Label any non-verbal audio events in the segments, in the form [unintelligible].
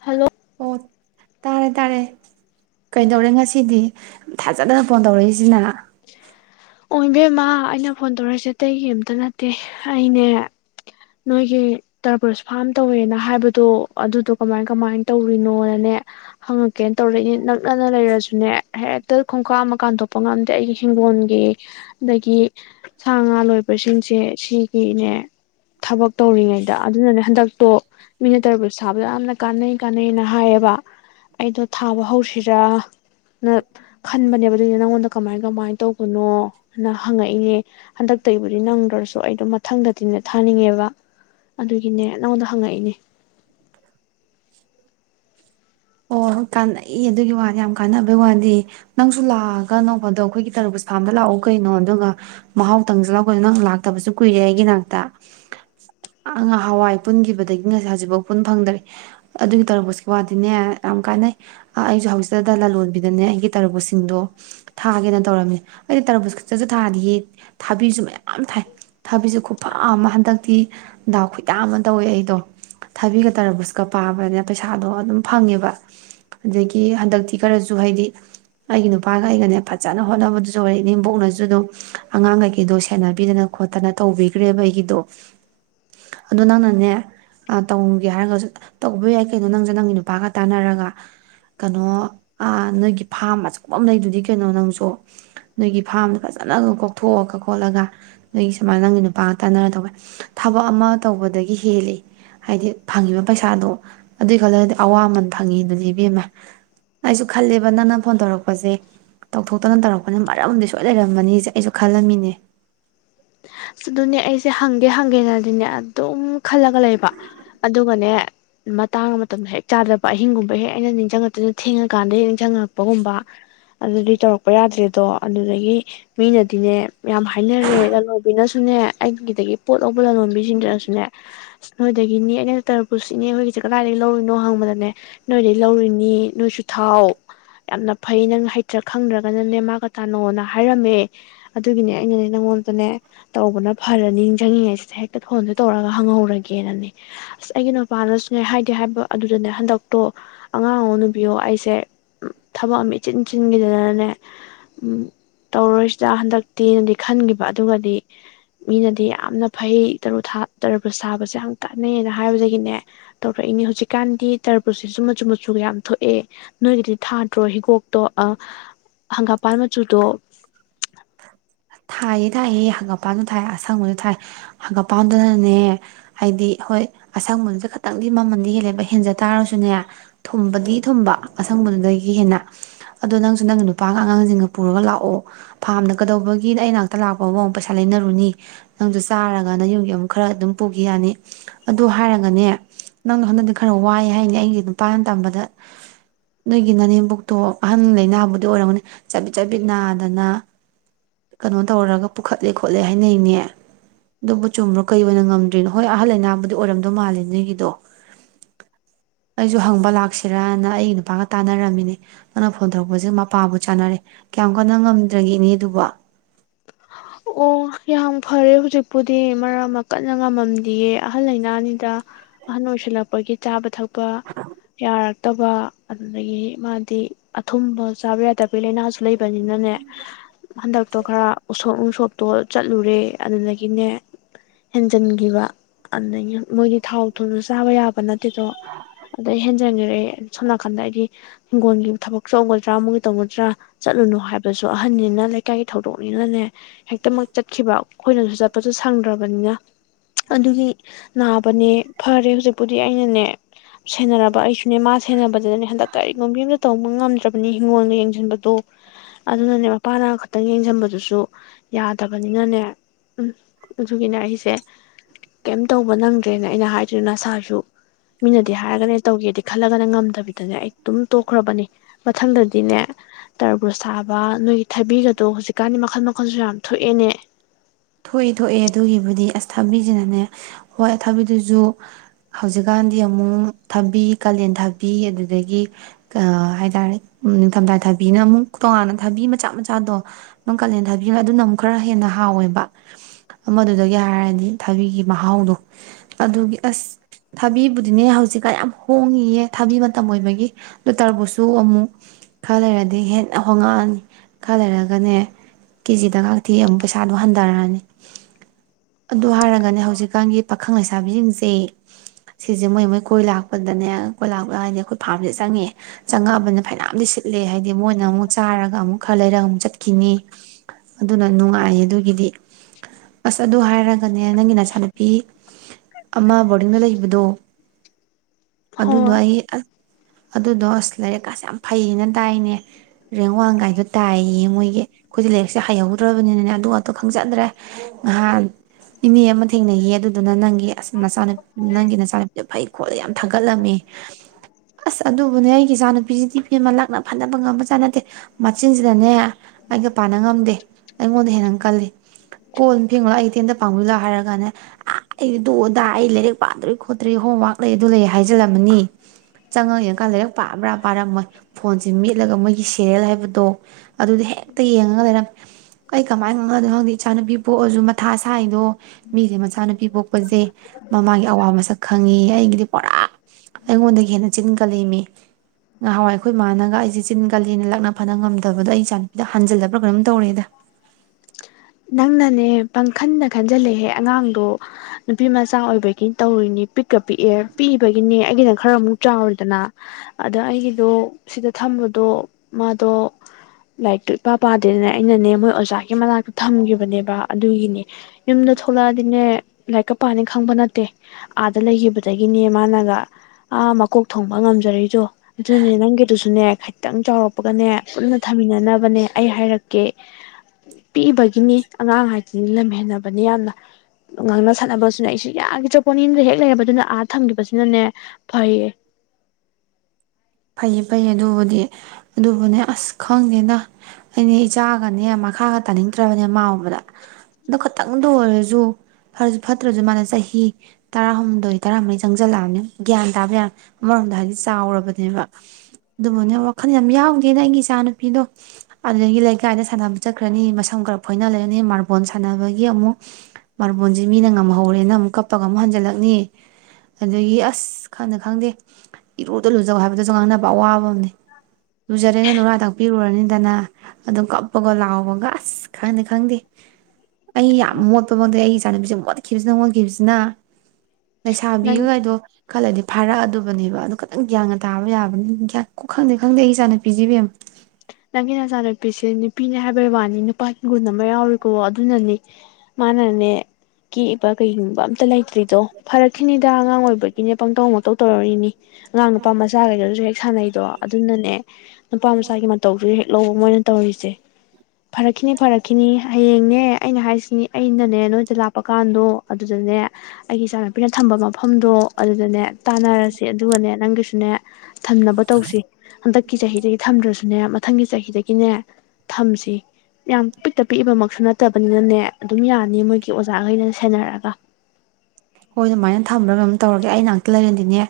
Hello ꯇꯥꯔꯦ-ꯇꯥꯔꯦ ꯀꯩꯗꯧꯔꯦ ꯉꯁꯤꯗꯤ ꯊꯥꯖꯗꯅ ꯐꯣꯟ ꯇꯧꯔꯛꯏꯖꯤꯅ ꯑꯣ ꯏꯕꯦꯝꯃ ꯑꯩꯅ ꯐꯣꯟ ꯇꯧꯔꯛꯏꯁꯦ ꯑꯇꯩꯒꯤ ꯑꯝꯇ ꯅꯠꯇꯦ ꯑꯩꯅꯦ ꯅꯣꯏꯒꯤ ꯇꯔꯄ꯭ꯔꯁ ꯐꯥꯝ ꯇꯧꯋꯦꯅ ꯍꯥꯏꯕꯗꯣ ꯑꯗꯨꯗꯣ ꯀꯃꯥꯏ-ꯀꯃꯥꯏꯅ ꯇꯧꯔꯤꯅꯣꯅꯅꯦ ꯍꯪꯉꯛ ꯀꯦꯟ ꯇꯧꯔꯛꯏ ꯅꯛꯅꯅ ꯂꯩꯔꯁꯨꯅꯦ ꯍꯦꯛꯇ ꯈꯣꯡꯀꯥꯞ ꯑꯃ ꯀꯥꯟꯊꯣꯛ ꯄꯣꯉꯥꯝꯗꯦ ꯑꯩꯒꯤ ꯍꯤꯡꯒꯣꯟꯒꯤ ꯑꯗꯒꯤ ꯁꯥ ꯉꯥ ꯂꯣꯏꯕꯁꯤꯡꯖꯦ ꯁꯤꯒꯤꯅꯦ ꯊꯕꯛ ꯇꯧꯔꯤꯉꯩꯗ ꯑꯗꯨꯅꯅꯦ ꯍꯟꯗꯛꯇꯣ ꯃꯤꯅ ꯇꯔꯕꯨꯁ ꯁꯥꯕꯗ ꯌꯥꯝꯅ ꯀꯥꯟꯅꯩ-ꯀꯥꯅꯩꯅ ꯍꯥꯏꯌꯦꯕ ꯑꯩꯗꯣ ꯊꯥꯕ ꯍꯧꯁꯤꯔꯥ ꯅꯠ ꯈꯟꯕꯅꯦꯕ ꯑꯗꯨꯏꯅꯦ ꯅꯪꯉꯣꯟꯗ ꯀꯃꯥꯏ-ꯀꯃꯥꯏ ꯇꯧꯕꯅꯣ ꯑꯗꯨꯅ ꯍꯪꯉꯛꯏꯅꯦ ꯍꯟꯗꯛꯇꯩꯕꯨꯗꯤ ꯅꯪꯗ꯭ꯔꯁꯨ ꯑꯩꯗꯣ ꯃꯊꯪꯗꯗꯤꯅꯦ ꯊꯥꯅꯤꯡꯉꯦꯕ ꯑꯗꯨꯒꯤꯅꯦ ꯅꯉꯣꯟꯗ ꯍꯪꯉꯛꯏꯅꯦ ꯑꯣ ꯍꯣ ꯀꯥꯟꯅꯩ ꯑꯗꯨꯒꯤ ꯋꯥꯗꯤ ꯌꯥꯝ ꯀꯥꯟꯅꯕꯩ ꯋꯥꯗꯤ ꯅꯪꯁꯨ ꯂꯥꯛꯑꯒ ꯅꯣꯡ ꯐꯥꯗꯣꯛ ꯑꯩꯈꯣꯏꯒꯤ ꯇꯥꯔꯥꯕꯨꯁ ꯐꯥꯝꯗ ꯂꯥꯛꯎ ꯀꯩꯅꯣ ꯑꯗꯨꯒ ꯃꯍꯥꯎꯇꯪꯖꯦ ꯂꯥꯛꯑꯣ ꯅꯪ ꯂꯥꯛꯇꯕꯁꯨ ꯀꯨꯏꯔꯦ ꯑꯩꯒꯤ ꯅꯥꯛꯇ ꯉꯥꯍꯥꯟꯋꯥꯏ ꯄꯨꯟꯈꯤꯕꯗꯒꯤ ꯉꯁ ꯍꯧꯖꯤꯛꯐꯥꯎ ꯄꯨꯟ ꯐꯪꯗꯔꯤ ꯑꯗꯨꯒꯤ ꯇꯔꯕꯨꯁꯀꯤ ꯋꯥꯗꯤꯅꯦ ꯌꯥꯝ ꯀꯥꯟꯅꯩ ꯑꯩꯖꯨ ꯍꯧꯖꯤꯛꯗ ꯂꯥꯂꯣꯟꯕꯤꯗꯅꯦ ꯑꯩꯒꯤ ꯇꯔꯕꯨꯁꯁꯤꯡꯗꯣ ꯊꯥꯒꯦꯅ ꯇꯧꯔꯝꯅꯦ ꯑꯩꯗꯤ ꯇꯔꯕꯨꯁ ꯈꯛꯇꯁꯨ ꯊꯥꯗꯤꯌꯦ ꯊꯥꯕꯤꯁꯨ ꯃꯌꯥꯝ ꯊꯥꯏ ꯊꯥꯕꯤꯁꯨ ꯈꯨꯐꯥ ꯑꯃ ꯍꯟꯗꯛꯇꯤ ꯗꯥꯎ ꯈꯨꯗꯥ ꯑꯃ ꯇꯧꯋꯦ ꯑꯩꯗꯣ ꯊꯥꯕꯤꯒ ꯇꯔꯕꯨꯁꯀ ꯄꯥꯕꯅ ꯄꯩꯁꯥꯗꯣ ꯑꯗꯨꯝ ꯐꯪꯉꯦꯕ ꯑꯗꯒꯤ ꯍꯟꯗꯛꯇꯤ ꯈꯔꯁꯨ ꯍꯥꯏꯗꯤ ꯑꯩꯒꯤ ꯅꯨꯄꯥꯒ ꯑꯩꯒꯅꯦ ꯐꯖꯅ ꯍꯣꯠꯅꯕꯗꯨꯖꯨ ꯏꯅꯦꯝꯕꯣꯛꯅꯁꯨ ꯑꯗꯨꯝ ꯑꯉꯥꯡꯀꯩꯀꯩꯗꯣ ꯁꯦꯟꯅꯕꯤꯗꯅ ꯈꯣꯠꯇꯅ ꯇꯧꯕꯤꯈ꯭ꯔꯦꯕ ꯑꯩꯒꯤꯗꯣ ꯑꯗꯨꯣ ꯅꯪꯅꯅꯦ ꯑ ꯇꯧꯒꯦ ꯍꯥꯏꯔꯒꯁꯨ ꯇꯧꯕ ꯌꯥꯏ ꯀꯩꯅꯣ ꯅꯪꯖꯨ ꯅꯪꯒꯤ ꯅꯨꯄꯥꯒ ꯇꯥꯟꯅꯔꯒ ꯀꯅꯣ ꯑꯥ ꯅꯣꯏꯒꯤ ꯐꯥꯝ ꯑꯆꯧꯕ ꯑꯃ ꯂꯩꯗꯨꯗꯤ ꯀꯩꯅꯣ ꯅꯪꯖꯨ ꯅꯣꯏꯒꯤ ꯐꯥꯝꯗꯣ ꯐꯖꯅ ꯀꯣꯛꯊꯣꯛꯑꯒ ꯈꯣꯠꯂꯒ ꯅꯣꯏꯒꯤ ꯁꯨꯃꯥꯏꯅ ꯅꯪꯒꯤ ꯅꯨꯄꯥꯒ ꯇꯥꯟꯅꯔ ꯇꯧꯕ ꯌꯥꯏ ꯊꯕꯛ ꯑꯃ ꯇꯧꯕꯗꯒꯤ ꯍꯦꯜꯂꯤ ꯍꯥꯏꯗꯤ ꯐꯪꯉꯤꯕ ꯄꯩꯁꯥꯗꯣ ꯑꯗꯨꯏ ꯈꯜꯂꯒꯗꯤ ꯑꯋꯥꯃꯟ ꯐꯪꯉꯤꯗꯨꯅꯤ ꯏꯕꯦꯝꯃꯥ ꯑꯩꯁꯨ ꯈꯜꯂꯦꯕ ꯅꯪꯅ ꯐꯣꯟ ꯇꯧꯔꯛꯄꯖꯦ ꯇꯧꯊꯣꯛꯇꯅ ꯇꯧꯔꯛꯄꯅꯤ ꯃꯔꯝ ꯑꯝꯗꯤ ꯁꯣꯏ ꯂꯩꯔꯝꯃꯅꯤꯖꯤ ꯑꯩꯖꯨ ꯈꯜꯂꯝꯃꯤꯅꯦ ꯍꯪꯒꯦ-ꯍꯪꯒꯦꯅꯗꯤꯅꯦ ꯑꯗꯨꯝ ꯈꯜꯂꯒ ꯂꯩꯕ ꯑꯗꯨꯒꯅꯦ ꯃꯥꯇꯥꯡ-ꯃꯇꯝ ꯍꯦꯛ ꯆꯥꯗ꯭ꯔꯕ ꯑꯍꯤꯡꯒꯨꯝꯕ ꯍꯦꯛ ꯑꯩꯅ ꯅꯤꯡꯖꯤꯡꯉꯛꯇꯅ ꯊꯦꯡꯉꯀꯥꯟꯗ ꯆꯪꯉꯥꯛꯄꯒꯨꯝꯕ ꯑꯗꯨꯗꯤ ꯇꯧꯔꯛꯄ ꯌꯥꯗ꯭ꯔꯦꯗꯣ ꯑꯗꯨꯗꯒꯤ ꯃꯤꯅꯗꯤꯅꯦ ꯌꯥꯝ ꯍꯥꯏꯅꯔꯦ ꯂꯥꯂꯣꯟ ꯁꯤꯗꯁꯨꯅꯦ ꯑꯩꯒꯤꯗꯒꯤ ꯄꯣꯠ ꯂꯧꯕ ꯂꯂꯣꯟꯕꯤꯖꯤꯡꯗꯨꯅꯖꯨꯅꯦ ꯅꯣꯏꯗꯒꯤꯅꯦ ꯅꯦꯛꯑꯒ ꯇꯔꯕꯨꯁ ꯏꯅꯦ ꯍꯣꯏꯒꯤꯖꯦ ꯀꯗꯥꯏꯗꯒꯤ ꯂꯧꯔꯨꯏꯅꯣ ꯍꯪꯕꯗꯅꯦ ꯅꯣꯏꯗꯩ ꯂꯧꯔꯨꯏꯅꯤ ꯅꯣꯏꯁꯨ ꯊꯥꯎ ꯌꯥꯝꯅ ꯐꯩ ꯅꯪꯅ ꯍꯩꯇ꯭ꯔ ꯈꯪꯗ꯭ꯔꯒꯅꯅꯦ ꯃꯥꯒ ꯇꯥꯅꯧꯅ ꯍꯥꯏꯔꯝꯃꯦ ꯑꯗꯨꯒꯤꯅꯦ ꯑꯩꯅꯅꯦ ꯅꯪꯉꯣꯟꯗꯅꯦ ꯇꯧꯕꯅ ꯐꯔꯅꯤ ꯅꯤꯡꯖꯪꯡꯉꯤꯉꯩꯁꯤꯗ ꯍꯦꯛꯇ ꯐꯣꯟꯗꯣꯆꯆꯆꯆ ꯇꯧꯔꯒ ꯍꯪꯍꯧꯔꯒꯦꯅꯅꯦ ꯑꯁ ꯑꯩꯒꯤ ꯅꯨꯄꯥꯅꯁꯨꯅꯦ ꯍꯥꯏꯗꯤ ꯍꯥꯏꯕ ꯑꯗꯨꯗꯅꯦ ꯍꯟꯗꯛꯇꯣ ꯑꯉꯥꯡꯑꯣ ꯅꯨꯕꯤꯌꯣ ꯑꯩꯁꯦ ꯎꯝ ꯊꯕꯛ ꯑꯃ ꯏꯆꯤꯟ ꯆꯤꯟꯒꯤꯗꯅꯅꯦ ꯎꯝ ꯇꯧꯔꯣꯏꯁꯤꯗ ꯍꯟꯗꯛꯇꯤꯅꯗꯤ ꯈꯟꯒꯤꯕ ꯑꯗꯨꯒꯗꯤ ꯃꯤꯅꯗꯤ ꯌꯥꯝꯅ ꯐꯩ ꯇꯔꯨ ꯊꯥ ꯇꯔꯨꯛ ꯇꯔꯕꯨꯖ ꯁꯥꯕꯁꯦ ꯌꯥꯝ ꯀꯥꯅꯩꯅ ꯍꯥꯏꯕꯗꯒꯤꯅꯦ ꯇꯧꯔꯛꯏꯅꯦ ꯍꯧꯖꯤꯛꯀꯥꯟꯗꯤ ꯇꯔꯕꯨꯖꯁꯤꯁꯨ ꯃꯆꯨ ꯃꯆꯨꯒ ꯌꯥꯝ ꯊꯣꯛꯑꯦ ꯅꯣꯏꯒꯤꯗꯤ ꯊꯥꯗ꯭ꯔꯣ ꯍꯤꯒꯣꯛ ꯇꯣ ꯑ ꯍꯪꯒꯥꯄꯥꯟ ꯃꯆꯨꯗꯣ ꯊꯥꯏꯌꯦ ꯊꯥꯏꯌꯦ ꯍꯪꯒꯄꯥꯟꯁꯨ ꯊꯥꯏ ꯑꯁꯪꯕꯁꯨ ꯊꯥꯏ꯫ ꯍꯪꯒꯥꯄꯥꯟꯗꯨꯅꯅꯦ ꯍꯥꯏꯗꯤ ꯍꯣꯏ ꯑꯁꯪꯕꯗꯨꯁꯨ ꯈꯤꯇꯪꯗꯤ ꯃꯃꯟꯗꯤ ꯍꯦꯜꯂꯦꯕ ꯍꯦꯟꯖ ꯇꯥꯔꯁꯨꯅꯦ ꯊꯨꯝꯕꯗꯤ ꯊꯨꯝꯕ ꯑꯁꯪꯕꯗꯨꯗꯒꯤ ꯍꯦꯟꯅ ꯑꯗꯣ ꯅꯪꯁꯨ ꯅꯪ ꯅꯨꯄꯥꯒ ꯑꯉꯥꯡꯁꯤꯡꯒ ꯄꯨꯔꯒ ꯂꯥꯛꯑꯣ꯫ ꯐꯥꯔꯝꯗ ꯀꯩꯗꯧꯕꯒꯤꯅ ꯑꯩ ꯅꯥꯛꯇ ꯂꯥꯛꯄꯕꯨ ꯑꯃꯨꯛ ꯄꯩꯁꯥ ꯂꯩꯅꯔꯨꯅꯤ ꯅꯪꯖꯨ ꯆꯥꯔꯒꯅ ꯅꯌꯨꯝꯒꯤ ꯑꯃꯨꯛ ꯈꯔ ꯑꯗꯨꯝ ꯄꯨꯈꯤ ꯌꯥꯅꯤ꯫ ꯑꯗꯨ ꯍꯥꯏꯔꯒꯅꯦ ꯅꯪꯗꯣ ꯍꯟꯗꯛꯇꯤ ꯈꯔ ꯋꯥꯏ ꯍꯥꯏꯅꯤ ꯑꯩꯒꯤ ꯅꯨꯝꯄꯥꯥꯟꯅ ꯇꯝꯕꯗ ꯅꯣꯏꯒꯤ ꯅꯅꯦꯝꯕꯨꯣꯛꯇꯣ ꯑꯍꯟ ꯂꯩꯅꯥꯕꯨꯗꯤ ꯑꯣꯏꯔꯝꯒꯅꯤ ꯆꯥꯕꯤꯠ - ꯆꯥꯕꯤꯠ ꯅꯥꯗꯅ ꯀꯩꯅꯣ ꯇꯧꯔꯒ ꯄꯨꯈꯠꯂꯦ ꯈꯣꯠꯂꯦ ꯍꯥꯏꯅꯩꯅꯦ ꯑꯗꯨꯕꯨ ꯆꯨꯝꯕ꯭ꯔꯣ, ꯀꯩ ꯑꯣꯏꯅ ꯉꯝꯗ꯭ꯔꯤꯅꫭ ꯍꯣꯏ ꯑꯍꯜ ꯂꯩꯅꯥꯕꯨꯗꯤ ꯑꯣꯏꯔꯝꯗꯧ ꯃꯥꯜꯂꯦ ꯅꯣꯏꯒꯤꯗꯣ, ꯑꯩꯁꯨ ꯍꯪꯕ ꯂꯥꯛꯁꯤꯔꯅ ꯑꯩꯒꯤ ꯅꯨꯄꯥꯒ ꯇꯥꯟꯅꯔꯝꯃꯤꯅꯦ ꯅꯪꯅ ꯐꯣꯟ ꯇꯧꯔꯛꯄꯁꯦ ꯃꯄꯥꯕꯨ ꯆꯥꯅꯔꯦ ꯀꯌꯥꯝ ꯀꯟꯅ ꯉꯝꯗ꯭ꯔꯒꯦꯅꯦ? ꯑꯗꯨꯕꯥ ꯑꯣ ꯌꯥꯝ ꯐꯔꯦ ꯍꯧꯖꯤꯛꯄꯨꯗꯤ ꯃꯔꯛ ꯑꯃ ꯀꯟꯅ ꯉꯝꯃꯝꯗꯤꯌꯦ ꯑꯍꯜ ꯂꯩꯅꯥꯅꯤꯗ ꯑꯍꯟ ꯑꯣꯏꯁꯜꯂꯛꯄꯒꯤ ꯆꯥꯕ ꯊꯛꯄ ꯄ ꯌꯥꯔꯛ ꯇꯕ ꯑꯗꯨꯗꯒꯤ ꯃꯥꯗꯤ ꯑꯊꯨꯝꯕ ꯆꯥꯕ ꯌꯥꯗꯕꯒꯤ ꯂꯥꯏꯅꯥꯁꯨ ꯂꯩꯕꯅꯤꯅꯅꯦ ꯍꯟꯗꯛꯇꯣ ꯈꯔ ꯎꯁꯣꯛ ꯁꯣꯞꯇꯣ ꯆꯠꯂꯨꯔꯦ ꯑꯗꯨꯗꯒꯤꯅꯦ ꯍꯦꯟꯖꯟꯈꯤꯕ ꯑꯗꯒꯤ ꯃꯣꯏꯒꯤ ꯊꯥꯎ ꯊꯨꯝꯁꯨ ꯆꯥꯕ ꯌꯥꯕ ꯅꯠꯇꯦꯗꯣ ꯑꯗꯩ ꯍꯦꯟꯖꯟꯒꯔꯦ ꯫ ꯁꯣꯝ ꯅꯥꯀꯟꯗ ꯑꯩꯗꯤ ꯍꯤꯡꯒꯣꯜꯒꯤ ꯊꯕꯛ ꯆꯧꯒꯗ꯭ꯔꯥ ꯑꯃꯕꯨ ꯇꯧꯒꯗ꯭ꯔꯥ ꯆꯠꯂꯨꯅꯨ ꯍꯥꯏꯕꯁꯨ ꯑꯍꯟꯅꯤꯅ ꯂꯩꯀꯥꯏꯒꯤ ꯊꯧꯗꯣꯛꯅꯤꯅꯅꯦ ꯍꯦꯛꯇꯃꯛ ꯆꯠꯈꯤꯕ꯫ ꯑꯩꯈꯣꯏꯅꯖꯨ ꯆꯠꯄꯖꯨ ꯁꯪꯗ꯭ꯔꯕꯅꯤꯅ ꯑꯗꯨꯒꯤ ꯅꯥꯕꯅꯦ ꯐꯔꯦ ꯍꯧꯖꯤꯛꯄꯨꯗꯤ ꯑꯩꯅꯅꯦ ꯁꯦꯟꯅꯔꯕ ꯑꯩꯁꯨꯅꯦ ꯃꯥ ꯁꯦꯟꯅꯕꯗꯅꯦ ꯍꯟꯗꯛ ꯀꯔꯤꯒꯨꯝꯕ ꯑꯝꯗ ꯇꯧꯕ ꯉꯝꯗ꯭ꯔꯕꯅꯤ ꯍꯤꯡꯒꯣꯜꯒ ꯌꯦꯡꯁꯤꯟꯕꯗꯣ ꯑꯗꯨꯅꯅꯦ ꯃꯄꯥꯅ ꯈꯛꯇꯪ ꯌꯦꯡꯁꯤꯟꯕꯗꯨꯁꯨ ꯌꯥꯗꯕꯅꯤꯅꯅꯦ ꯑꯗꯨꯒꯤꯅꯦ ꯑꯩꯁꯦ ꯀꯩꯝ ꯇꯧꯕ ꯅꯪꯗ꯭ꯔꯦꯅ ꯑꯩꯅ ꯍꯥꯏꯗꯨꯅꯤ ꯅꯁꯖꯨ ꯃꯤꯅꯗꯤ ꯍꯥꯏꯔꯒꯅꯦ ꯇꯧꯒꯦꯗꯤ ꯈꯜꯂꯒꯅ ꯉꯝꯗꯕ꯫ ꯗꯅꯦ ꯑꯩ ꯑꯗꯨꯝ ꯇꯣꯛꯈ꯭ꯔꯕꯅꯤ ꯃꯊꯪꯗꯗꯤꯅꯦ ꯇꯔꯕꯨꯖ ꯊꯥꯕ ꯅꯣꯏꯒꯤ ꯊꯥꯕꯤꯒꯗꯣ ꯍꯧꯖꯤꯛꯀꯥꯟꯗꯤ ꯃꯈꯜ ꯃꯈꯜꯁꯨ ꯌꯥꯝ ꯊꯣꯛꯑꯦꯅꯦ꯫ ꯊꯣꯛꯏ ꯊꯣꯛꯑꯦ ꯑꯗꯨꯒꯤꯕꯨꯗꯤ ꯑꯁ ꯊꯕꯤꯖꯤꯅꯅꯦ ꯍꯣꯏ ꯊꯕꯤꯗꯨꯖꯨ ꯍꯧꯖꯤꯛꯀꯥꯟꯗꯤ ꯑꯃꯨꯛ ꯊꯕꯤ, ꯀꯥꯂꯦꯟ ꯊꯥꯕꯤ ꯑꯗꯨꯗꯒꯤ ꯍꯥꯏ ꯇꯔꯦ ꯅꯤꯡꯊꯝꯊꯥꯏ ꯊꯥꯕꯤꯅ ꯑꯃꯨꯛ ꯇꯣꯉꯥꯟꯅ ꯊꯥꯕꯤ ꯃꯆꯥ ꯃꯆꯥꯗꯣ ꯑꯗꯨꯝ ꯀꯥꯂꯦꯟ ꯊꯥꯕꯤ ꯑꯗꯨꯅ ꯑꯃꯨꯛ ꯈꯔ ꯍꯦꯟꯅ ꯍꯥꯎꯋꯦꯕ꯫ ꯑꯃꯗꯨꯗꯒꯤ ꯍꯥꯏꯔꯗꯤ ꯊꯥꯕꯤꯒꯤ ꯃꯍꯥꯎꯗꯣ ꯑꯗꯨꯒꯤ ꯑꯁ ꯊꯥꯕꯤꯕꯨꯗꯤꯅꯦ ꯍꯧꯖꯤꯛꯀꯥꯟ ꯌꯥꯝ ꯍꯣꯡꯉꯤꯌꯦ ꯊꯥꯕꯤ ꯃꯇꯝ ꯑꯣꯏꯕꯒꯤ ꯑꯗꯨ ꯇꯔꯕꯨꯁ ꯁꯨ ꯑꯃꯨꯛ ꯈꯔ ꯂꯩꯔꯗꯤ ꯍꯦꯟꯅ ꯍꯣꯡꯉꯛꯑꯅꯤ ꯈꯔ ꯂꯩꯔꯒꯅꯦ ꯀꯦꯖꯤꯗ ꯒꯇꯤ ꯑꯃꯨꯛ ꯄꯩꯁꯥꯗꯣ ꯍꯟ ꯇꯥꯔꯅꯤ ꯑꯗꯨ ꯍꯥꯏꯔꯒꯅꯦ ꯍꯧꯖꯤꯛꯀꯥꯟꯒꯤ ꯄꯥꯈꯪ ꯂꯩꯁꯥꯕꯤꯁꯤꯡꯁꯦ ꯁꯤꯁꯦ ꯃꯣꯏ - ꯃꯣꯏ ꯀꯣꯏ ꯂꯥꯛꯄꯗꯅꯦ ꯀꯣꯏ ꯂꯥꯛꯂ ꯍꯥꯏꯗꯤ ꯑꯩꯈꯣꯏ ꯐꯥꯔꯝꯁꯦ ꯆꯪꯉꯛ ꯑꯦ, ꯆꯪꯉꯛꯑꯕꯅꯤ ꯐꯥꯏꯅꯝꯗꯤ ꯁꯤꯠꯂꯦ ꯍꯥꯏꯗꯤ ꯃꯣꯏꯅ ꯑꯃꯨꯛ ꯆꯥꯔꯒ ꯑꯃꯨꯛ ꯈꯔ ꯂꯩꯔꯒ ꯑꯃꯨꯛ ꯆꯠꯈꯤꯅꯤ ꯑꯗꯨꯅ ꯅꯨꯡꯉꯥꯏꯌꯦ ꯑꯗꯨꯒꯤꯗꯤ꯫ ꯑꯁ ꯑꯗꯨ ꯍꯥꯏꯔꯒꯅꯦ ꯅꯪꯒꯤ ꯅꯆꯥꯅꯨꯄꯤ ꯑꯃ ꯕꯣꯔꯗꯤꯡꯗ ꯂꯩꯕꯗꯣ ꯑꯗꯨꯗꯣ ꯍꯣꯏ ꯑꯩ ꯑꯁ ꯑꯗꯨꯗꯣ ꯑꯁ ꯂꯥꯏꯔꯤꯛꯀꯥꯁꯦ ꯌꯥꯝ ꯐꯩꯌꯦꯅ ꯇꯥꯏꯅꯦ ꯔꯦꯡ ꯋꯥꯡ ꯀꯥꯏꯗꯣ ꯇꯥꯏꯌꯦ ꯃꯣꯏꯒꯤ ꯑꯩꯈꯣꯏꯗꯤ ꯂꯥꯏꯔꯤꯛꯁꯦ ꯍꯩꯍꯧꯗ꯭ꯔꯕꯅꯤꯅꯅꯦ ꯑꯗꯨ ꯑꯇꯣꯞꯄ ꯈꯪꯖꯗ꯭ꯔꯦ ꯉꯍꯥꯟ ꯏꯅꯦ ꯑꯃ ꯊꯦꯡꯅꯩꯌꯦ ꯑꯗꯨꯗꯨꯅ ꯅꯪꯒꯤ ꯑꯁ ꯅꯆꯥꯅꯨꯄꯤ ꯅꯪꯒꯤ ꯅꯆꯥꯅꯨꯄꯤꯗꯣ ꯐꯩ ꯈꯣꯠꯂ ꯌꯥꯝ ꯊꯥꯒꯠꯂꯝꯃꯤ ꯑꯁ ꯑꯗꯨꯕꯨꯅꯦ ꯑꯩꯒꯤ ꯏꯆꯥꯅꯨꯄꯤꯁꯤꯗꯤ ꯏꯕꯦꯝꯃꯥ ꯂꯥꯛꯅ ꯐꯅꯕ ꯉꯝꯕꯖꯥꯠ ꯅꯠꯇꯦ ꯃꯆꯤꯟꯖꯤꯅꯥꯅꯦ ꯑꯩꯒ ꯄꯥꯅ ꯉꯝꯗꯦ ꯑꯩꯉꯣꯟꯗ ꯍꯦꯟꯅ ꯀꯜꯂꯤ꯫ ꯀꯣꯜ ꯐꯦꯡꯂꯒ ꯑꯩꯒꯤ ꯏꯇꯦꯡ ꯄꯥꯡꯕꯤꯒꯗꯔꯥ ꯍꯥꯏꯔꯒꯅꯦ ꯑꯥ ꯑꯩ ꯑꯗꯨ ꯑꯗ ꯑꯩ ꯂꯥꯏꯔꯤꯛ ꯄꯗꯨꯔꯤ ꯈꯣꯠꯇꯨꯔꯤ ꯍꯣꯝꯋꯔꯀ ꯂꯩ ꯑꯗꯨ ꯂꯩ ꯍꯥꯏꯖꯜꯂꯝꯃꯅꯤ, ꯆꯪꯉꯥꯒꯥ ꯌꯦꯡꯉꯥꯀꯥꯟꯗ ꯂꯥꯏꯔꯤꯛ ꯄꯥꯕꯔꯥ ꯄꯥꯔꯝ ꯃꯣꯏ ꯐꯣꯟꯁꯤ ꯃꯦꯠꯂꯒ ꯃꯣꯏꯒꯤ ꯁꯦꯔꯦꯜ ꯍꯥꯏꯕꯗꯣ ꯑꯗꯨꯗ ꯍꯦꯛꯇ ꯌꯦꯡꯉꯒ ꯂꯩꯔꯝꯃꯦ ꯑꯩ ꯀꯃꯥꯏꯅ ꯉꯪꯅꯗꯣꯏꯅꯣ ꯈꯪꯗꯦ꯫ ꯏꯆꯥꯅꯨꯄꯤ ꯄꯣꯛꯑꯁꯨ ꯃꯊꯥ ꯁꯥꯏꯗꯣ ꯃꯤꯁꯦ ꯃꯆꯥꯅꯨꯄꯤ ꯄꯤꯕꯣꯛꯄꯖꯦ ꯃꯃꯥꯒꯤ ꯑꯋꯥ ꯃꯁꯛ ꯈꯪꯉꯤ ꯑꯩꯒꯤꯗꯤ ꯄꯨꯔꯥ ꯑꯩꯉꯣꯟꯗꯒꯤ ꯍꯦꯟꯅ ꯆꯤꯟ ꯀꯜꯂꯤꯃꯤ ꯉꯍꯥꯟꯋꯥꯏ ꯑꯩꯈꯣꯏ ꯏꯃꯥꯅꯒ ꯑꯩꯁꯦ ꯆꯤꯟ ꯀꯜꯂꯤꯅ ꯂꯛꯅ ꯐꯅ ꯉꯝꯗꯕꯗꯣ ꯏꯆꯥ ꯅꯨꯨꯄꯤꯗ ꯍꯟꯖꯤꯜꯂꯕ꯭ꯔꯥ ꯀꯩꯅꯣꯝ ꯇꯧꯔꯦꯗ꯫ ꯅꯪꯅꯅꯦ ꯄꯪꯈꯟꯅ ꯈꯟꯖꯤꯜꯂꯍꯦ ꯑꯉꯥꯡꯗꯣ ꯅꯨꯄꯤ ꯃꯆꯥ ꯑꯣꯏꯕꯒꯤ ꯇꯧꯔꯤꯅꯤ ꯄꯤꯛꯀ ꯄꯤꯛꯑꯦ ꯄꯤꯛꯏꯕꯒꯤꯅꯦ ꯑꯩꯒꯤꯅ ꯈꯔ ꯑꯃꯨꯛ ꯆꯥꯎꯔꯤꯗꯅ ꯑꯗ ꯑꯩꯒꯤꯗꯣ ꯁꯤꯗ ꯊꯝꯕꯗꯣ ꯃꯥꯗꯣ ꯂꯥꯏꯔꯤꯛꯇꯣ ꯏꯄꯥ ꯄꯥꯗꯦꯗꯅ ꯑꯩꯅꯅꯦ ꯃꯣꯏ ꯑꯣꯖ ꯖꯥꯒꯤ ꯃꯅꯥꯛꯇ ꯊꯝꯈꯤꯕꯅꯦꯕ ꯑꯗꯨꯒꯤꯅꯦ ꯌꯨꯝꯗ ꯊꯣꯛꯂꯛꯑꯗꯤꯅꯦ ꯂꯥꯏꯔꯤꯛꯀ ꯄꯥꯅꯤ ꯈꯪꯕ ꯅꯠꯇꯦ ꯑꯥꯗ ꯂꯩꯈꯤꯕꯗꯒꯤꯅꯦ ꯃꯥꯅꯒ ꯑꯥ ꯃꯀꯣꯛ ꯊꯣꯡꯕ ꯉꯝꯖꯔꯤꯗꯣ ꯑꯗꯨꯅꯅꯦ ꯅꯪꯒꯤꯗꯨꯁꯨꯅꯦ ꯈꯤꯇꯪ ꯆꯥꯎꯔꯛꯄꯒꯅꯦ ꯄꯨꯟꯅ ꯊꯝꯃꯤꯟꯅꯅꯕꯅꯦ ꯑꯩ ꯍꯥꯏꯔꯛꯀꯦ꯫ ꯄꯤꯛꯕꯒꯤꯅꯤ ꯑꯉꯥꯡ ꯍꯥꯏꯁꯤꯅꯤ ꯂꯝꯍꯦꯟꯅꯕꯅꯤ ꯌꯥꯝꯅ ꯉꯥꯡꯅ ꯁꯥꯟꯅꯕꯁꯨꯅꯦ ꯑꯩꯁꯨ ꯌꯥꯈꯤꯗ꯭ꯔꯄꯣꯅꯤꯗ ꯍꯦꯛ ꯂꯩꯔꯕꯗꯨꯅ ꯑꯥ ꯊꯝꯈꯤꯕꯁꯤꯅꯅꯦ ꯐꯩꯌꯦ꯫ ꯐꯩꯌꯦ- ꯐꯩꯌꯦ ꯑꯗꯨꯕꯨꯗꯤ ꯑꯗꯨꯕꯨꯅꯦ ꯑꯁ ꯈꯪꯗꯦꯅ ꯑꯩꯅꯦ ꯏꯆꯥꯒꯅꯦ ꯃꯈꯥꯒ ꯇꯥꯅꯤꯡꯗ꯭ꯔꯕꯅꯦ ꯃꯥ ꯎꯕꯗ ꯑꯗꯣ ꯈꯇꯪꯗ ꯑꯣꯏꯔꯖꯨ ꯐꯔꯥꯖꯨ - ꯐꯠꯇ꯭ꯔꯖꯨ ꯃꯥꯖꯦ ꯆꯍꯤ ꯇꯔꯥꯍꯨꯝꯗꯣꯏ - ꯇꯔꯥꯃꯔꯤ ꯆꯪꯖꯜꯂꯛꯅꯤ ꯒ꯭ꯌꯥꯟ ꯇꯥꯕ ꯌꯥ ꯑꯃꯔꯣꯝꯗ ꯍꯥꯏꯗꯤ ꯆꯥꯎꯔꯕꯅꯦꯕ꯫ ꯑꯗꯨꯕꯨꯅꯦ ꯋꯥꯈꯜ ꯌꯥꯝ ꯌꯥꯎꯗꯦꯅ ꯑꯩꯒꯤ ꯏꯆꯥ ꯅꯨꯨꯄꯤꯗꯣ꯫ ꯑꯗꯨꯗꯒꯤ ꯂꯩꯀꯥꯏꯗ ꯁꯥꯟꯅꯕ ꯆꯠꯈ꯭ꯔꯅꯤ ꯃꯁꯝ ꯈꯔ ꯐꯣꯏꯅ ꯂꯩꯔꯅꯤ ꯃꯥꯔꯕꯣꯜ ꯁꯥꯟꯅꯕꯒꯤ ꯑꯃꯨꯛ ꯃꯥꯔꯕꯣꯜꯁꯦ ꯃꯤꯅ ꯉꯝꯍꯧꯔꯦꯅ ꯑꯃꯨꯛ ꯀꯞꯄꯒ ꯑꯃꯨꯛ ꯍꯟꯖꯤꯜꯂꯛꯅꯤ ꯑꯗꯨꯗꯒꯤ ꯑꯁ ꯈꯪꯅ ꯈꯪꯗꯦ ꯏꯔꯨꯗ ꯂꯨꯖꯧ ꯍꯥꯏꯕ ꯑꯗꯨꯁꯨ ꯉꯥꯡꯅꯕ ꯑꯋꯥꯕ ꯑꯃꯅꯤ ꯂꯨꯖꯔꯦꯅꯦ ꯅꯨꯔꯥ ꯇꯥꯛꯄꯤꯔꯨꯔꯅꯤꯗꯅ ꯑꯗꯨꯝ ꯀꯞꯄꯒ ꯂꯥꯎꯕꯒ ꯑꯁ ꯈꯪꯗꯦ - ꯈꯪꯗꯦ ꯑꯩ ꯌꯥꯝ ꯃꯣꯠꯄ ꯉꯗꯦ ꯑꯩ ꯏꯆꯥꯅꯨꯄꯤꯁꯦ ꯃꯣꯠꯈꯤꯕꯁꯤꯅ - ꯃꯣꯠꯈꯤꯕꯁꯤꯅ꯫ ꯅꯪ ꯂꯩꯁꯥꯕꯤꯒꯒꯗꯣ ꯈꯂꯩꯔꯗꯤ ꯐꯥꯔꯛꯑꯗꯨꯕꯅꯦꯕ ꯑꯗꯨ ꯈꯤꯇꯪ ꯒꯌꯥꯟ ꯇꯥꯕ ꯌꯥꯕꯅꯤ ꯒꯌꯥ ꯀꯣꯛ ꯈꯪꯗꯦ - ꯈꯪꯗꯦ ꯑꯩ ꯏꯆꯥꯅꯨ ꯄꯤꯖꯦ ꯏꯕꯦꯃꯃꯥ꯫ ꯅꯪꯒꯤ ꯅꯆꯥꯅꯨꯄꯤꯁꯦ ꯅꯨꯄꯤꯅꯦ ꯍꯥꯏꯕꯩ ꯋꯥꯅꯤ ꯅꯨꯄꯥ ꯒꯨꯟ ꯑꯃ ꯌꯥꯎꯔꯤꯀꯣ ꯑꯗꯨꯅꯅꯦ ꯃꯥꯅꯅꯦ ꯀꯦꯛꯏꯕ ꯀꯩꯒꯨꯝꯕ ꯑꯝꯇ ꯂꯩꯇ꯭ꯔꯤꯗꯣ ꯐꯔꯛꯈꯤꯅꯤꯗ ꯑꯉꯥꯡ ꯑꯣꯏꯕꯒꯤꯅꯦ ꯄꯪꯇꯧ - ꯃꯥꯇꯧ ꯇꯧꯔꯛꯔꯤꯅꯤ꯫ ꯑꯉꯥꯡ ꯅꯨꯄꯥ ꯃꯆꯥꯈꯩꯩꯒꯁꯨ ꯍꯦꯛ ꯁꯥꯟꯅꯩꯗꯣ ꯑꯗꯨꯅꯅꯦ꯫ ꯅꯨꯄꯥ ꯃꯆꯥꯒꯤ ꯃꯥ ꯇꯧꯗꯨ ꯍꯦꯛ ꯂꯧꯕ ꯃꯣꯏꯅ ꯇꯧꯔꯤꯁꯦ, ꯐꯔꯛꯈꯤꯅꯤ- ꯐꯔꯛꯈꯤꯅꯤ ꯍꯌꯦꯡꯅꯦ ꯑꯩꯅ ꯍꯥꯏꯁꯤꯅꯤ ꯑꯩꯅꯅꯦ ꯅꯣꯏꯗ ꯂꯥꯛꯄ ꯀꯥꯟꯗꯣ ꯑꯗꯨꯗꯅꯦ ꯑꯩꯒꯤ ꯏꯆꯥꯅꯨꯄꯤꯅ ꯊꯝꯕ ꯃꯐꯝꯗꯣ ꯑꯗꯨꯗꯅꯦ ꯇꯥꯟꯅꯔꯁꯤꯦ ꯑꯗꯨꯒꯅꯦ ꯅꯪꯒꯤꯁꯨ [unintelligible] ꯊꯝꯅꯕ ꯇꯧꯁꯤ ꯍꯟꯗꯛꯀꯤ ꯆꯍꯤꯗꯒꯤ ꯊꯝꯗ꯭ꯔꯁꯨ ꯑꯗꯨꯅꯦ ꯃꯊꯪꯒꯤ ꯆꯍꯤꯗꯒꯤꯅꯦ ꯊꯝꯁꯤ ꯌꯥꯝ ꯄꯤꯛꯇ ꯄꯤꯛꯏꯕꯃꯛꯁꯨ ꯅꯠꯇꯕꯅꯤꯅꯅꯦ ꯑꯗꯨꯝ ꯌꯥꯅꯤ ꯃꯣꯏꯒꯤ ꯑꯣꯖꯥꯒꯩꯅ ꯁꯦꯟꯅꯔꯛꯒ꯫ ꯍꯣꯏ ꯑꯗꯨꯃꯥꯏꯅ ꯊꯝꯃꯒ ꯇꯧꯔꯒꯦ ꯑꯩ ꯉꯥꯛꯇ ꯂꯩꯔꯗꯤꯅꯦ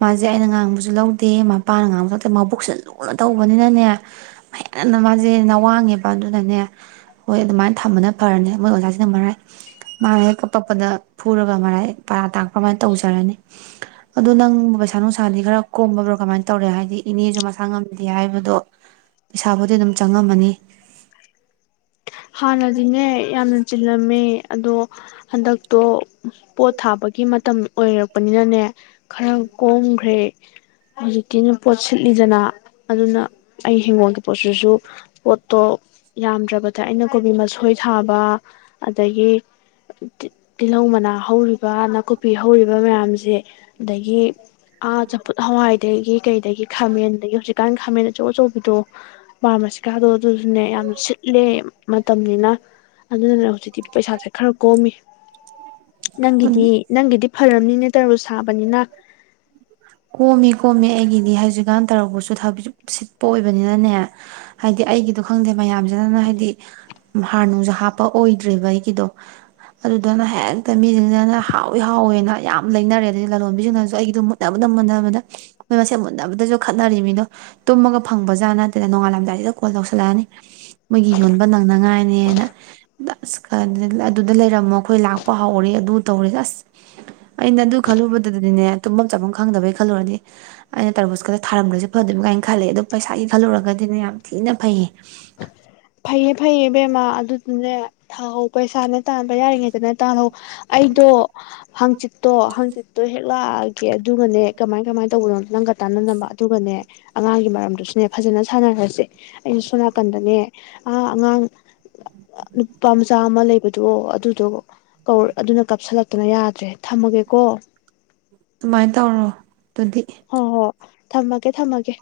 ꯃꯥꯁꯦ ꯑꯩꯅ ꯉꯥꯡꯕꯁꯨ ꯂꯧꯗꯦ ꯃꯄꯥꯅ ꯉꯥꯡꯕꯁꯨ ꯂꯧꯗꯦ ꯃꯥꯕꯨꯛꯁꯦ ꯂꯨꯅ ꯇꯧꯕꯅꯤꯅꯅꯦ ꯃꯅ ꯃꯥꯁꯦꯅ ꯋꯥꯡꯉꯦꯕ ꯑꯗꯨꯅꯅꯦ ꯍꯣꯏ ꯑꯗꯨꯃꯥꯏꯅ ꯊꯝꯕꯅ ꯐꯔꯅꯦ ꯃꯣꯏ ꯑꯣꯖꯥꯁꯤꯅ ꯃꯔꯥꯏ ꯃꯥꯅ ꯍꯦꯛ ꯀꯄꯛꯄꯗ ꯐꯨꯔꯒ ꯃꯔꯥꯏ ꯄ ꯗꯝ ꯑꯃꯥꯏꯅ ꯇꯧꯖꯔꯅꯤ ꯑꯗꯨ ꯅꯪ ꯄꯩꯁꯥ ꯅꯨꯡꯁꯥꯗꯤ ꯈꯔ ꯀꯣꯝꯕꯕ꯭ꯔꯣ ꯀꯃꯥꯏꯅ ꯇꯧꯔꯦ ꯍꯥꯏꯗꯤ ꯏꯅꯦꯁꯨ ꯃꯁꯥ ꯉꯝꯗꯦ ꯍꯥꯏꯕꯗꯣ ꯄꯩꯁꯥꯕꯨꯗꯤ ꯑꯗꯨꯝ ꯆꯪꯉꯝꯃꯅꯤ ꯍꯥꯟꯅꯗꯤꯅꯦ ꯌꯥꯝꯅ ꯆꯤꯜꯂꯝꯃꯦ ꯑꯗꯣ ꯍꯟꯗꯛꯇꯣ ꯄꯣꯠ ꯊꯥꯕꯒꯤ ꯃꯇꯝ ꯑꯣꯏꯔꯛꯄꯅꯤꯅꯅꯦ ꯈꯔ ꯀꯣꯝꯈ꯭ꯔꯦ ꯍꯧꯖꯤꯛꯇꯀꯤꯅ ꯄꯣꯠ ꯁꯤꯠꯂꯤꯗꯅ ꯑꯗꯨꯅ ꯑꯩ ꯍꯤꯡꯒꯣꯜꯒꯤ ꯄꯣꯠꯁꯤꯁꯨ ꯄꯣꯠꯇꯣ ꯌꯥꯝꯗ꯭ꯔꯕ ꯑꯗ ꯑꯩꯅ ꯀꯣꯕꯤ ꯃꯁꯣꯏ ꯊꯥꯕ ꯑꯗꯒꯤ ꯇꯤꯜꯍꯧ ꯃꯅꯥ ꯍꯧꯔꯤꯕ ꯅꯥꯀꯨꯞꯄꯤ ꯍꯧꯔꯤꯕ ꯃꯌꯥꯝꯁꯦ ꯑꯗꯒꯤ ꯑꯥ ꯆꯝꯐꯨꯠ ꯍꯋꯥꯏꯗꯒꯤ ꯀꯩꯗꯒꯤ ꯈꯥꯃꯦꯟꯗꯒꯤ ꯍꯧꯖꯤꯛꯀꯥꯟ ꯈꯥꯃꯦꯟ ꯑꯆꯧ ꯑꯆꯧꯕꯤꯗꯣ ꯃꯥ ꯃꯁꯤꯀꯥꯗꯣ ꯑꯗꯨꯗꯨꯅꯦ ꯌꯥꯝ ꯁꯤꯠꯂꯦ ꯃꯇꯝꯅꯤꯅ ꯑꯗꯨꯅꯅ ꯍꯧꯖꯤꯛꯇꯤ ꯄꯩꯁꯥꯁꯦ ꯈꯔ ꯀꯣꯝꯃꯤ ꯅꯪꯒꯤꯗꯤ ꯅꯪꯒꯤꯗꯤ ꯐꯔꯅꯤꯅꯦ ꯇꯔꯕꯨꯁꯨ ꯁꯥꯕꯅꯤꯅ ꯀꯣꯝꯃꯤ ꯀꯣꯝꯃꯤ ꯑꯩꯒꯤꯗꯤ ꯍꯧꯖꯤꯛꯀꯥꯟ ꯇꯧꯔꯛꯄꯁꯨ ꯊ ꯁꯤꯠꯄ ꯑꯣꯏꯕꯅꯤꯅꯅꯦ ꯍꯥꯏꯗꯤ ꯑꯩꯒꯤꯗꯣ ꯈꯪꯗꯦ ꯃꯌꯥꯝꯁꯤꯅꯅ ꯍꯥꯏꯗꯤ ꯍꯥꯔꯅꯨꯡꯁꯨ ꯍꯥꯞꯄ ꯑꯣꯏꯗ꯭ꯦꯕ ꯑꯩꯒꯤꯗꯣ ꯑꯗꯨꯗꯨꯅ ꯍꯦꯛꯇ ꯃꯤꯁꯤꯡꯁꯤꯅ ꯍꯥꯎꯋꯤ ꯍꯥꯎꯋꯦꯅ ꯌꯥꯝ ꯂꯩꯅꯔꯦ ꯑꯗꯗꯤ ꯂꯂꯣꯟꯕꯤꯁꯤꯡꯅꯁꯨ ꯑꯩꯒꯤꯗꯣ ꯃꯨꯟꯅꯕꯗ ꯃꯨꯟꯅꯕꯗ ꯃꯣꯏ ꯃꯁꯦ ꯃꯨꯟꯅꯕꯗꯁꯨ ꯈꯠꯅꯔꯤꯃꯤꯗꯣ ꯇꯨꯝꯃꯒ ꯐꯪꯕꯖꯥꯠ ꯅꯠꯇꯦꯅ ꯅꯣꯡꯉꯥꯜꯂꯝꯗꯥꯏꯁꯤꯗ ꯀꯣꯜ ꯇꯧꯁꯤꯜꯂꯛꯑꯅꯤ ꯃꯣꯏꯒꯤ ꯌꯣꯟꯕ ꯅꯪꯅꯉꯥꯏꯅꯦꯅ ꯑꯁ ꯈ ꯑꯗꯨꯗ ꯂꯩꯔꯝꯃꯣ ꯑꯩꯈꯣꯏ ꯂꯥꯛꯄ ꯍꯧꯥꯎꯔꯦ ꯑꯗꯨ ꯇꯧꯔꯦ ꯑꯁ ꯑꯩꯅ ꯑꯗꯨ ꯈꯜꯂꯨꯕꯗꯗꯤꯅꯦ ꯆꯥꯐꯝ ꯈꯪꯗꯕꯩ ꯈꯜꯂꯨꯔꯗꯤ ꯑꯩꯅ ꯇꯔꯣꯁꯀꯗ ꯊꯥꯔꯝꯒ꯭ꯔꯁꯦ ꯐꯗꯣꯏꯅꯤ ꯀꯥꯏꯅ ꯈꯜꯂꯦ ꯑꯗꯣ ꯄꯩꯁꯥꯒꯤ ꯈꯜꯂꯨꯔꯒꯗꯤꯅꯦ ꯌꯥꯝ ꯊꯤꯅ ꯐꯩꯌꯦ ꯐꯩꯌꯦ ꯐꯩꯌꯦ ꯏꯕꯦꯝꯃꯥ ꯑꯗꯨꯗꯨꯅꯦ ꯊꯥꯎ ꯄꯩꯁꯥꯅ ꯇꯥꯟꯕ ꯌꯥꯔꯤꯉꯩꯗꯅ ꯇꯥꯜꯍꯧ ꯑꯩꯗꯣ ꯍꯥꯡꯆꯤꯠꯇꯣ ꯍꯥꯡꯆꯤꯠꯇꯣ ꯍꯦꯛ ꯂꯥꯛꯑꯒꯦ ꯑꯗꯨꯒꯅꯦ ꯀꯃꯥꯏ ꯀꯃꯥꯏꯅ ꯇꯧꯕꯅꯣ ꯅꯪꯒ ꯇꯥꯟꯅꯅꯕ ꯑꯗꯨꯒꯅꯦ ꯑꯉꯥꯡꯒꯤ ꯃꯔꯝꯗꯨꯁꯨꯅꯦ ꯐꯖꯅ ꯁꯥꯟꯅꯈꯔꯁꯦ ꯑꯁꯨ ꯁꯣꯝ ꯅꯥꯀꯟꯗꯅꯦ ꯑ ꯑꯉꯥꯡ ꯅꯨꯄꯥ ꯃꯆꯥ ꯑꯃ ꯂꯩꯕꯗꯣ ꯑꯗꯨ ꯑꯗꯨ ꯀꯧ ꯑꯗꯨꯅ ꯀꯥꯞꯁꯤꯜꯂꯛꯇꯅ ꯌꯥꯗ꯭ꯔꯦ ꯊꯝꯃꯒꯦꯀꯣ ꯁꯗꯨꯃꯥꯏꯅ ꯇꯧꯔꯣ ꯇꯗꯤ ꯍꯣꯏ ꯍꯣꯏ ꯊꯝꯃꯒꯦ ꯊꯝꯃꯒꯦ